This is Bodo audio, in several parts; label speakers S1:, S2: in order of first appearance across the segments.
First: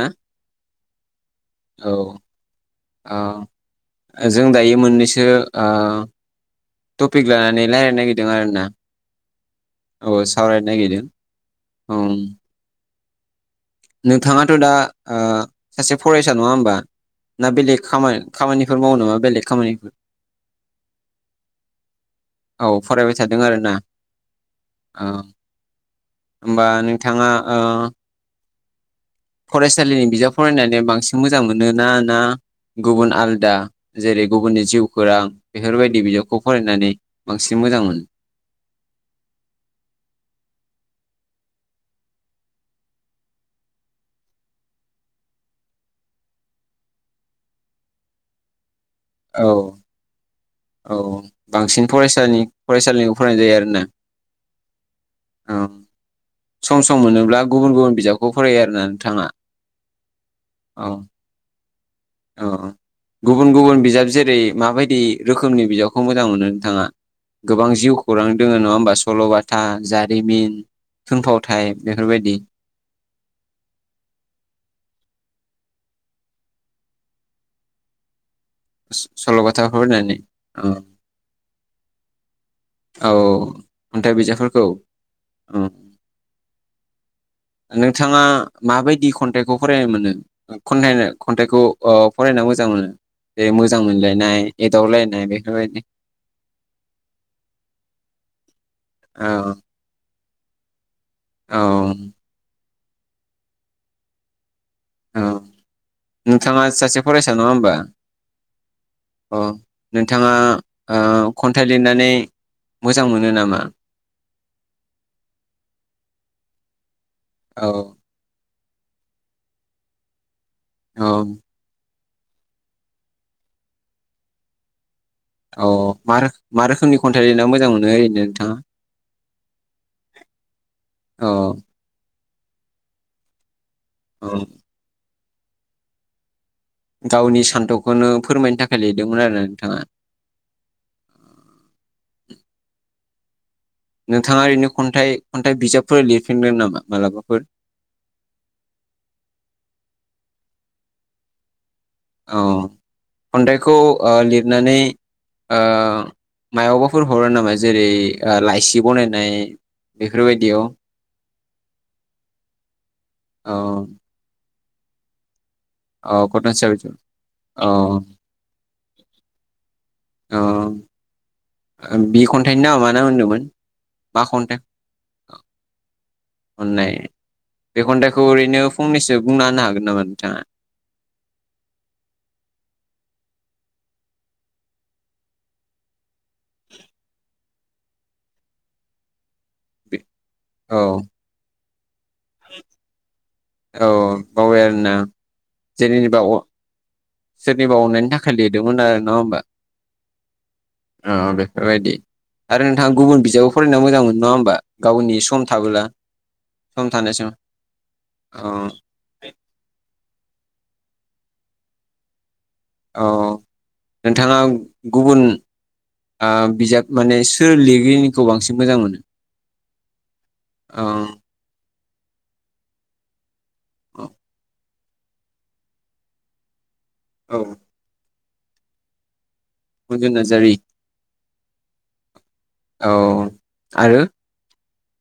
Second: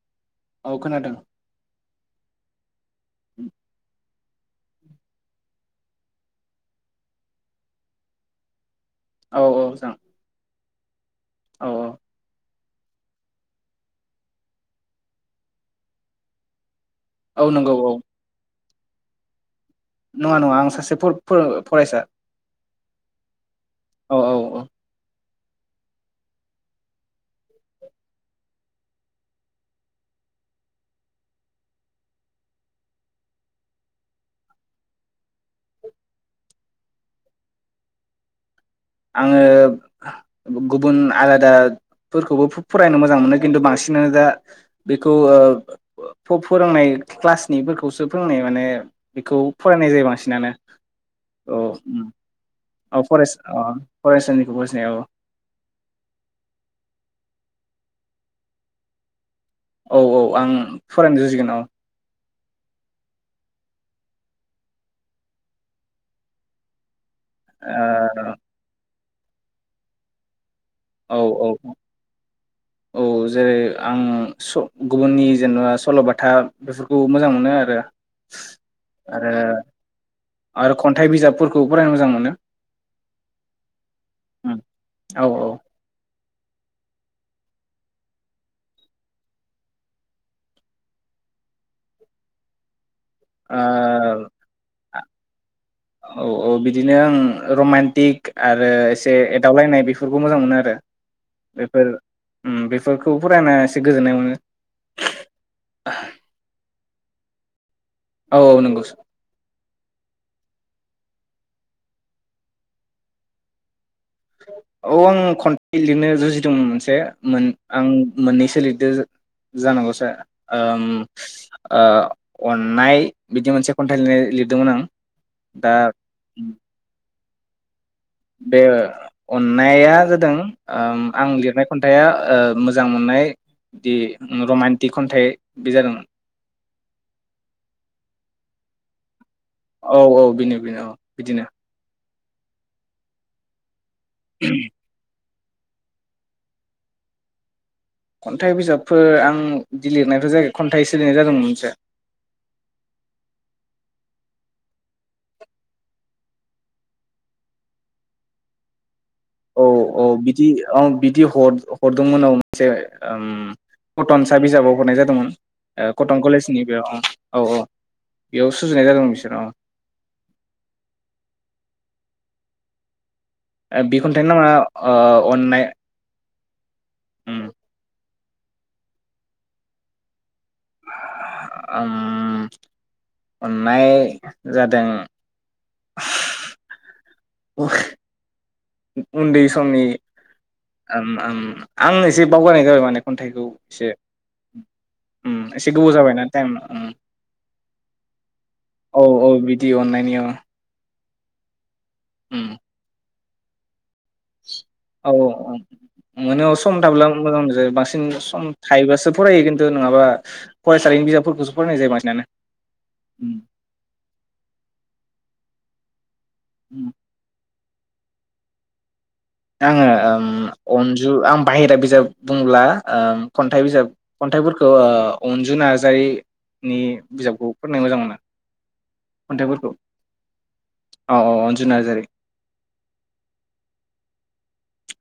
S1: हो?
S2: औ खोनादों।
S1: औ औ जों दायो मोननैसो ओ टपिक लानानै लायरायनो नागिरदों आरोना।
S2: औ औ जों
S1: नागिरदों। ओं नोंथाङाथ' दा ओ सासे फरायसा नङा होमबा? ना
S2: औ नंगौ
S1: बेलेग
S2: औ
S1: खामानि खामानि बेफोर मावनो ना बेलेग खामानि
S2: नङा नङा आं सासे फर फ-फरायसा।
S1: औ फरायबाय थादों आरो ना?
S2: औ औ औ
S1: ओ होमबा नोंथाङा ओ फरायसालिनि बिजाब फरायनानै बांसिन मोजां मोनो ना ना गुबुन आलदा जेरै गुबुननि जिउखौरां बेफोरबायदि बिजाबखौ फरायनानै बांसिन मोजां मोनो?
S2: आङो गुबुन आलादाफोरखौबो फरायनो मोजां मोनो खिन्थु बांसिनानो दा बेखौ ओ फोरोंनाय क्लासनिफोरखौसो फोरोंनाय माने बेखौ
S1: औ
S2: फरायनाय जायो बांसिनानो
S1: औ
S2: औ
S1: बांसिन फसानि
S2: औ
S1: फरायसालिनिखौ
S2: फरायसा
S1: फरायनाय जा
S2: अ
S1: [unintelligible] ना
S2: फरायसालिनिखौ फरायसानाय औ
S1: अ सम सम मोनोब्ला गुबुन गुबुन बिजाबखौ फरायो आरोना नोंथाङा?
S2: औ औ आं
S1: औ
S2: फरायनो जुजिगोन औ
S1: औ गुबुन गुबुन बिजाब जेरै माबायदि रोखोमनि बिजाबखौ मोजां मोनो नोंथाङा? गोबां जिउ खौरां दोङो नङा ओमबा सु सल'बाथा जारिमिन
S2: औ
S1: थुनफावथाय
S2: औ
S1: बेफोरबायदि
S2: औ जेरै आं स गुबुननि जेनेबा सल'बाथा बेफोरखौ मोजां मोनो आरो आरो
S1: सल'बाथा फरायनानै औ
S2: आरो खन्थाइ बिजाबफोरखौ फरायनो मोजां मोनो
S1: औ औ खन्थाइ बिजाबफोरखौ
S2: औ
S1: उम नोंथाङा माबायदि खन्थाइखौ फरायनो मोनो खन्थाइ खन्थाइखौ अ फरायनो मोजां मोनो? दे
S2: ओ
S1: मोजां मोनलायनाय एदावलाय [unintelligible]
S2: औ औ बिदिनो आं रमान्टिक आरो एसे
S1: औ
S2: एदावलायनाय बेफोर खौ मोजां मोनो आरो
S1: औ
S2: बेफोर उम बेफ फोरखौ फरायना एसे गोजोननाय मोनो।
S1: औ नोंथाङा सासे फरायसा नङा ओमबा?
S2: औ औ नंगौ ।
S1: नोंथाङा ओ खन्थाइ लिरनानै मोजां मोनो नामा?
S2: औ आं खन्थाइ लिरनो जुजिदोंमोन मोनसे मोन
S1: औ
S2: आं मोननै सो लि [unintelligible] जानांगौ सा ओम
S1: औ
S2: ओ अननाय बिदि मोनसे खन्थाइ लिरनाय लिरदोंमोन आं।
S1: अ
S2: दा
S1: मा रोख
S2: उम
S1: मा रोखोमनि खन्थाइ लिरना मोजां मोनो ओरै
S2: बे अननाया जादों ओम
S1: औ
S2: आं लिरनाय खन्थाइआ ओ मोजां मोननाय
S1: औ
S2: बिदि रमान्टिक खन्थाइ बे जादों
S1: गावनि सान्थौखौनो फोरमायनो थाखाय लिरदोंमोन आरो। नोंथाङा
S2: औ औ बिनो बिनो अ बिदिनो
S1: नोंथाङा ओरैनो खन्थाइ खन्थाइ बिजाबफोर लिरफिनगोन नामा मालाबाफोर?
S2: खन्थाइ बिजाबफोर आं बिदि लिरनायथ' जायाखै, खन्थाइसो लिरनाय जादोंमोन मोनसे।
S1: औ खन्थाइखौ ओ लिरनानै ओ मायावबाफोर हरो नामा जेरै लाइसि बनाय
S2: औ औ बिदि ओ बिदि हर हरदोंमोन औ मोनसे ओम
S1: औ
S2: कटनसा बिजाबाव हरनाय जादोंमोन। ओ
S1: औ
S2: कटन कलेजनि बेयाव।
S1: साबजेक्ट
S2: औ औ बेयाव सुजुनाय जादोंमोन बिसोर
S1: ओ। ओ बि खन्थाइनि नामा मा नाम होनदोंमोन?
S2: बि
S1: मा
S2: खनथाइनि नामा अ अननाय।
S1: अन्नाय।
S2: ओम
S1: बे खन्थाइखौ ओरैनो फंनैसो बुंना होनो हागोन नामा नोंथाङा?
S2: ओम अननाय जादों
S1: [inaudible]
S2: [unintelligible] उन्दै सम समनि
S1: औ
S2: आम आम। आं एसे बावगारनाय जाबाय माने खन्थाइखौ
S1: औ
S2: एसे
S1: बावबाय आरोना
S2: ओम एसे गोबाव
S1: जेनेबा
S2: जाबायना टाइमा ओम।
S1: सोरनिबा अननायनि थाखाय लिरदोंमोन
S2: औ औ बिदि अन्नायनि अ।
S1: अ बेफोरबायदि। आरो नोंथाङा गुबुन बिथ जेयाव फरायना मोजां मोनो। नङा होमबा
S2: औ
S1: गावनि सम
S2: औ
S1: थाबोला
S2: मोनो थाब्ला
S1: सम
S2: मोजां
S1: सम
S2: मोनो बांसिन
S1: औ
S2: सम थायोबासो फरायो किन्तु नङा माबा फरायसालिनि बिजाबफोरखौसो फरायनाय जायो बांसिनानो
S1: औ
S2: उम
S1: नोंथाङा गुबुन ओ
S2: उम
S1: बिजाब माने सोर लिरगिरिनिखौ बांसिन मोजां मोनो?
S2: आङो ओम
S1: औ
S2: अनजु आं बाहेरा बिजाब बुङोब्ला ओ खन्थाइ बिजाब
S1: औ
S2: खन्थाइफोर ओह अनजु नार्जारि नि बिजाबखौ फरायनो मोजां मोनो। खन्थाइफोरखौ
S1: अजुन नार्जारि
S2: औ औ अनजु नार्जारि
S1: औ आरो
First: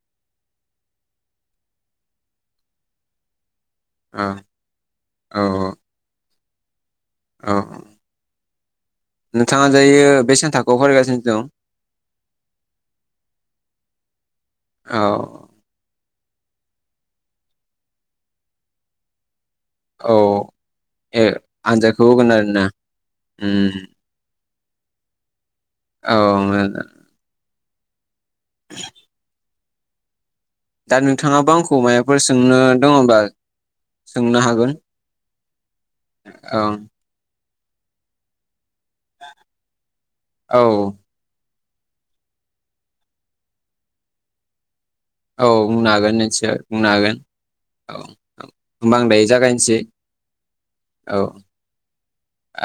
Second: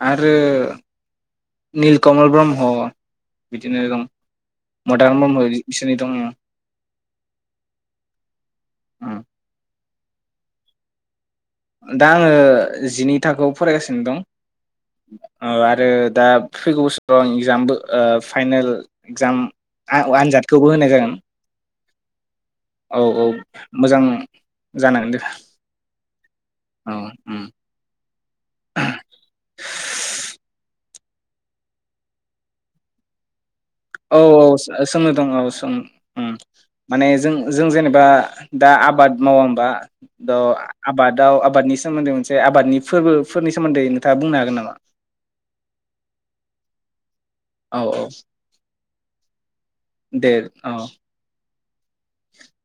S2: आरो नीलकमल ब्रह्म बिदिनो दं
S1: औ
S2: मदाराम ब्रह्म
S1: औ
S2: बिसोरनि दङ
S1: औ नोंथाङा दायो बेसेबां थाखौआव फरायगासिनो दं
S2: दा आङो जिनै थाखोआव फरायगासिनो दं
S1: औ
S2: औ आरो दा फैगौ बोसोराव आं इगजामबो फाइनेल इगजाम आव आनजादखौबो होनाय जागोन
S1: आनजाद होगोन आरो
S2: औ औ मोजां जानांदों
S1: औ मोजां दा [inaudible]
S2: [inaudible]
S1: दा नोंथाङाबो आंखौ माबाफोर सोंनो दङ बा
S2: औ औ सों सोंनो दं औ सों उम
S1: औ
S2: माने जों जों जेनेबा दा आबाद मावा होनबा द
S1: औ
S2: आबादाव आबादनि सोमोन्दै मोनसे आबादनि फोरबोफोरनि सोमोन्दै नोंथाङा बुंनो हागोन नामा
S1: औ बुंनो हागोन निसय बुंनो हागोन औ ओं होनबा आं दायो जागायनोसै औ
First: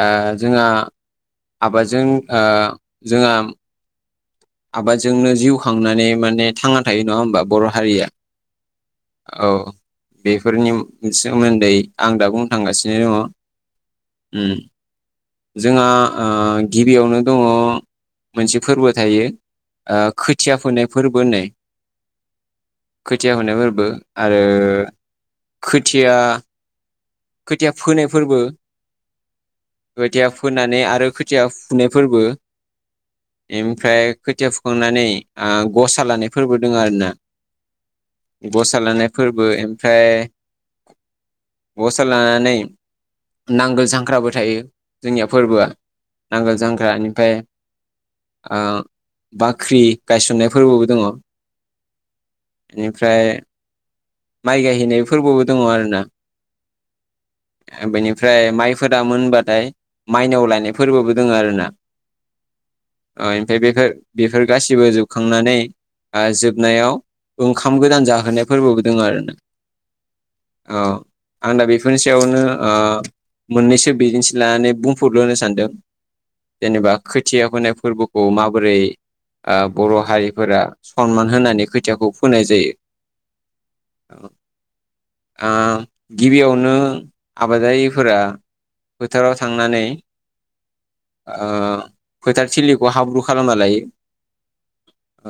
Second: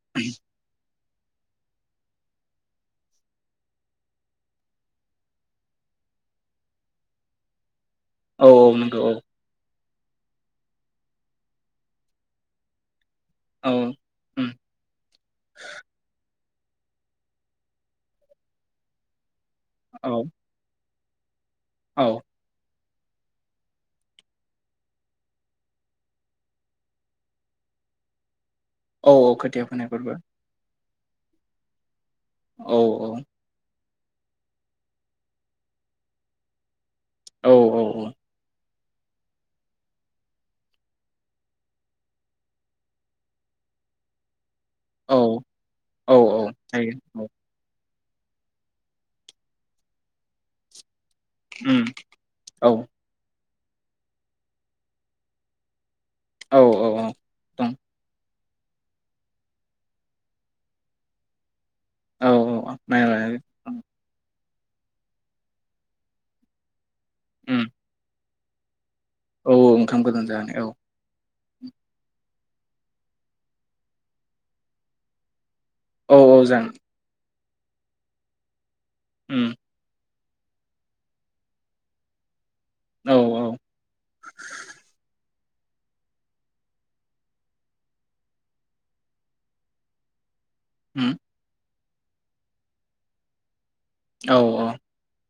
S1: ओ जोंहा आबादजों ओ जोंहा आबादजोंनो जिउ खांनानै माने थांना थायो नङा होमबा बर' हारिया
S2: औ औ नंगौ औ
S1: बेफोरनि सोमोन्दै आं दा बुंनो थांगासिनो दङ
S2: औ
S1: उम जोंहा आ गिबियावनो दङ मोनसे फोरबो थायो ओ
S2: औ
S1: खोथिया फोननाय फोरबो होननाय
S2: औ
S1: खोथिया होननाय फोरबो आरो खोथिया खोथिया फोनाय फोरबो
S2: औ औ खोथिया फोनाय फोरबो
S1: ओ खोथिया फुनो फोरबो
S2: औ औ
S1: एम फ्राय खोथिया फुखांनानै ओ गसा लानाय फोरबो दोंङो आरोना
S2: औ औ
S1: सालानाय फोरबो एमफ्राय गसा लानानै नांगोल जांख्राबो थायो।
S2: औ
S1: जोंनिया फोरबोआ
S2: औ औ
S1: नांगोल
S2: जायो
S1: जांख्रा
S2: औ
S1: इनिफाय ओ बाख्रि गायसननाय फोरबोबो दंङ।
S2: उम औ
S1: माइ गायहैनाय फोरबोबो दंङ आरोना।
S2: औ औ दं
S1: बेनि फ्राय माइफोरा मोनबाथाय माइनाव लायनाय फोरबोबो दोंङो आरो ना।
S2: औ औ माइ
S1: ओयम फाय बेखो बे फोर गासिबो जोबखांनानै जोबनायाव ओंखाम गोदान जाहोनाय फोरबो
S2: औऔ ओंखाम गोदान जाहोनाय औ
S1: आं दा बेफोरनि सायावनो ओ मोननैसो बिदिन्थि लानानै बुंफुरलुनो सानदों।
S2: औ औ जागोन
S1: जेनेबा खोथ थिया फोनाय फोरबोखौ माबोरै
S2: उम
S1: ओ बर' हारि फोरआ सनमान होनानै खोथियाखौ फोनाय जायो।
S2: औ औ
S1: औ आम गिबियावनो आबादारिफोरा फोथाराव थांनानै
S2: उम
S1: आ फोथार थिलिखौ हाब्रु खालामना लायो।
S2: औ औ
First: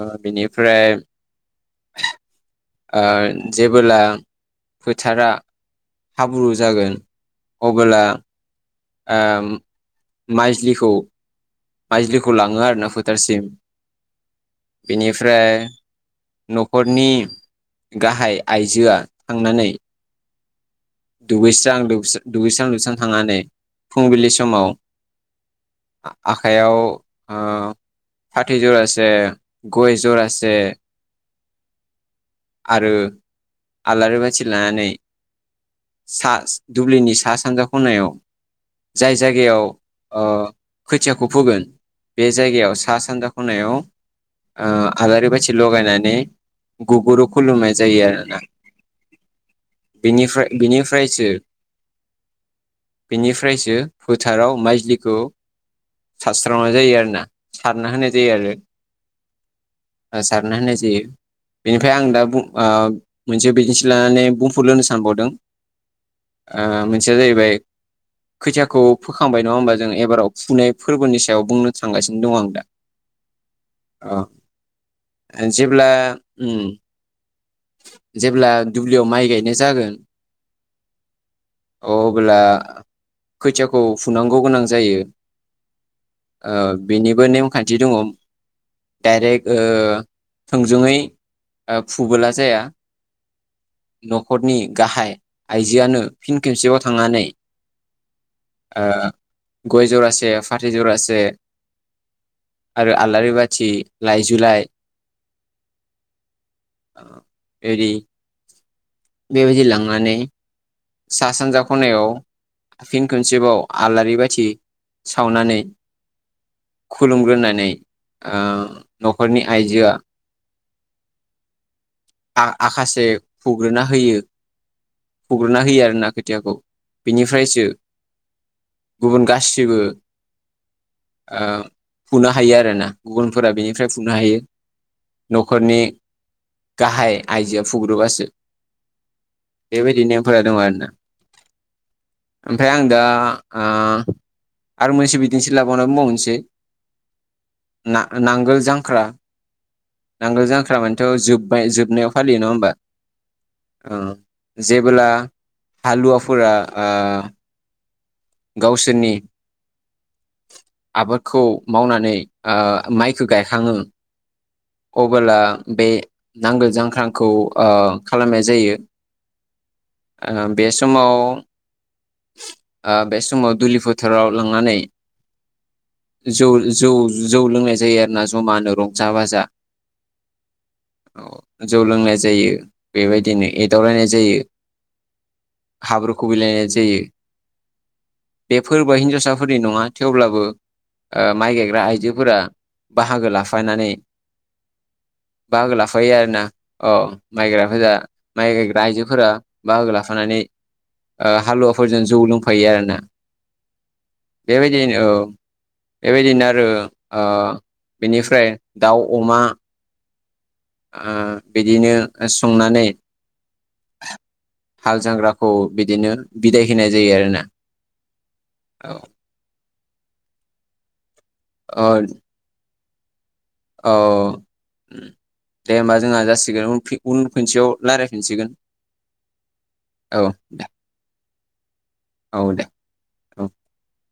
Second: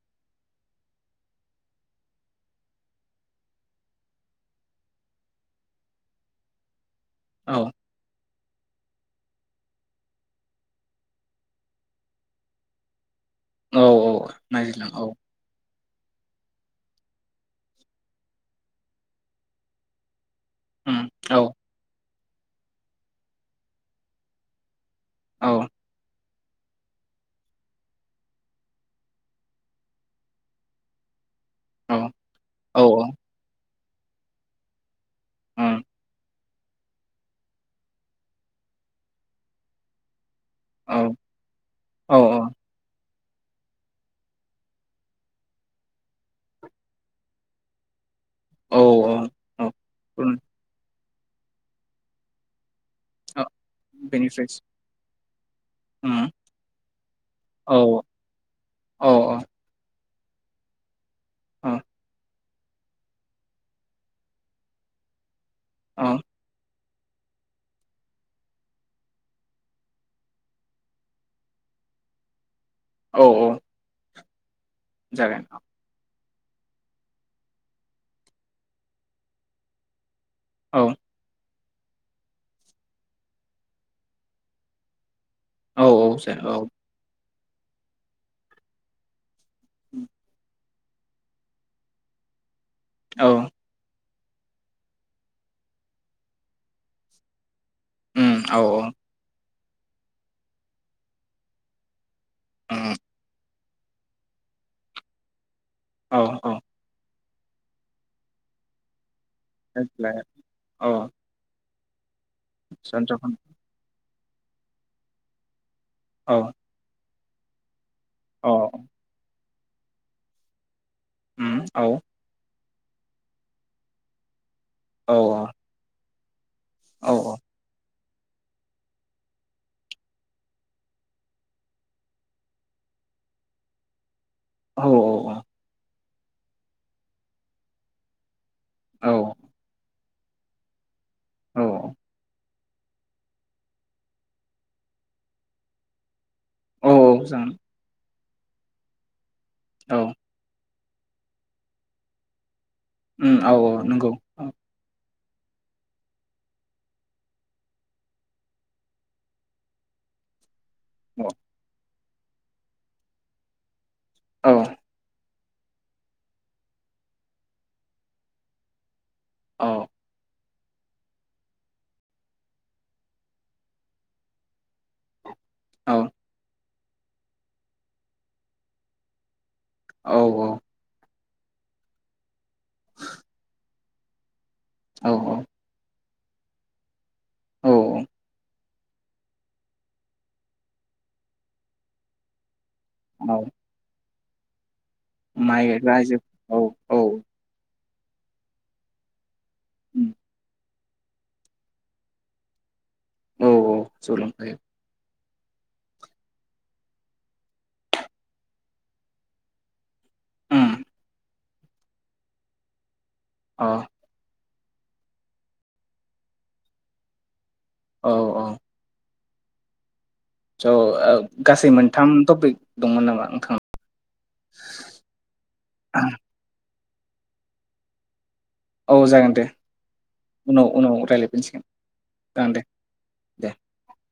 S1: ओ बेनिफ्राय ओ जेबोला फोथारा हाब्रु जागोन
S2: औ
S1: अबोला ओम माइज्लिखौ माइज्लिखौ लांङो आरो ना फो थारसिम
S2: औ औ नायज्लां औ
S1: बेनिफ्राय न'खरनि गाहाय आइजोआ थांनानै
S2: उम औ
S1: दुुगैस्रां लोबस्रां दुगैस्रां लोबसां थांनानै फुंबिलि समाव
S2: औ।
S1: आखाइयाव ओ फाथै जरसे गय जरासे
S2: औ औ
S1: आरो आलारि बाथि लानानै
S2: उम
S1: सा दुब्लिनि सा सानजा खनायाव जाय जायगायाव ओ
S2: औ
S1: खोथियाखौ फोगोन
S2: औ
S1: बे जायगायाव सा सानजा खनायाव ओ आलारि बाथि लगायनानै गुगुरु खुलुमनाय जायो आरोना।
S2: औ औ उम
S1: बेनिफ्राय बिनि फ्रायसो बेनिफ्रायसो
S2: बेनिफ्राय
S1: फोथाराव माइज्लिखौ
S2: उम
S1: सारस्रांनाय जायो आरोना
S2: औ
S1: सारना होनाय जायो आरो।
S2: औ
S1: सारना होननाय जायो।
S2: औ
S1: बेनिफ्राय आं दा बुं ओ मोनसे बिदिन्थि लानानै बुंफोरलोनो सानबावदों।
S2: औ
S1: ओ सेया जाहैबाय खैथियाखौ फोखांबाय नङा होमबा जों एबाराव फुनाय फोरबोनि सायाव बुंनो थांगासिनो दं आं दा।
S2: औ औ।
S1: अ।
S2: जागोन औ
S1: जेब्ला उम जेब्ला दुब्लियाव माइ गायनाय जागोन
S2: औ।
S1: अ अब्ला खैथियाखौ फुनांगौ गोनां जायो।
S2: औ जा
S1: औ बिनिबो नेम खान्थि दङ डाइरेक्ट ओ थोंजोङै फुबोला जाया।
S2: औ।
S1: न'खरनि गाहाय आइजोआनो फिन खेबसेयाव थांनानै
S2: उम औ औ।
S1: ओ गय जरासे फाथै जरासे आरो
S2: उम
S1: आलारिबा थि लायजै लाय
S2: औ औ।
S1: एरि। बेबायदि लांनानै
S2: देग्लाय औ
S1: सा, सानजा खनायाव फिन
S2: सानजौफु
S1: खनसेबाव आलारि बाय थि सावनानै
S2: औ
S1: खुलुमग्रोनानै ओ
S2: औ
S1: न'खरनि आइजोआ
S2: ओम औ
S1: आ-आखाासे फुग्रोना होयो।
S2: औ
S1: फुगुरना हैयो आरो ना खै थियाखौ।
S2: औ औ
S1: बिनिफ्रायसो गुबुन गा सैबो ओ फुनो हायो आरो ना गुबुनफोरा बेनिफ्राय फुनो हायो।
S2: औ
S1: न'खरनि गाहाय आइजोया फुग्रुोबासो।
S2: औ
S1: बेबायदि नो फोरा दं आरो ना
S2: औ
S1: आमफाय आं दा आ - आरो मोनसे बिदिनोसै लाबावानै मावनोसै।
S2: औ औ जागोन
S1: आ नांगोल जांख्रा।
S2: औ
S1: नांगोल जांख्रा माने थो जोब्बाय जोबनायाव फालि नङा होनबा
S2: उम औ औ
S1: ओ
S2: नंगौ औ
S1: जेबोब्ला हालुवफुरा आ गावसोरनि आबादखौ मावनानै आ माइखौ गायखाङो।
S2: औ औ
S1: अबोला बे नांगोल जांख्रांखौ ओ खालामनाय जायो।
S2: औ
S1: ओ बे समाव ओ बे समाव दुलि फोथाराव लांनानै
S2: औ
S1: जौ जौ जौ लोंनाय जायो आरोना जमानो रंजा बाजा
S2: औ औ
S1: जौ लोंनाय जायो बेबायदिनो एदावलायनाय जायो ।
S2: औ औ
S1: हाब्रु खुबैलायनाय जायो ।
S2: औ
S1: बे फोरबोआ हिन्जावसाफोरनि नङा थेवब्लाबो माइ गायग्रा आइजोफोरा बाहागो
S2: औ
S1: लाफानानै
S2: माइ
S1: बाहागो
S2: गायग्रा
S1: लाफायो
S2: आइजो
S1: आरोना औ माइग्राफोरा माइ गायग्रा आयजोफोरा बाहागो
S2: उम
S1: लाफानानै ओ हालुवाफोरजों जौ लों फायो आरोना ।
S2: औ औ सोलोंथाइ
S1: बेबायदियैनो औ बेबायदिनो आरो ओ बेनिफ्राय दाउ अमा
S2: उम
S1: आं बिदिनो संनानै
S2: ओ
S1: हाल जांग्राखौ बिदिनो बिदाय होनाय जायो आरोना ।
S2: औ औ [unintelligible] गासै
S1: औ
S2: मोनथाम टपिक दंमोन नामा? नोंथां
S1: औ दे होमबा जोंहा जासिगोन फि उन खनसेयाव राय्लायफिनसिगोन ।
S2: औ जागोन दे
S1: दे
S2: उनाव उनाव रायज्लायफिनसिगोन जागोन दे
S1: औ
S2: दे ।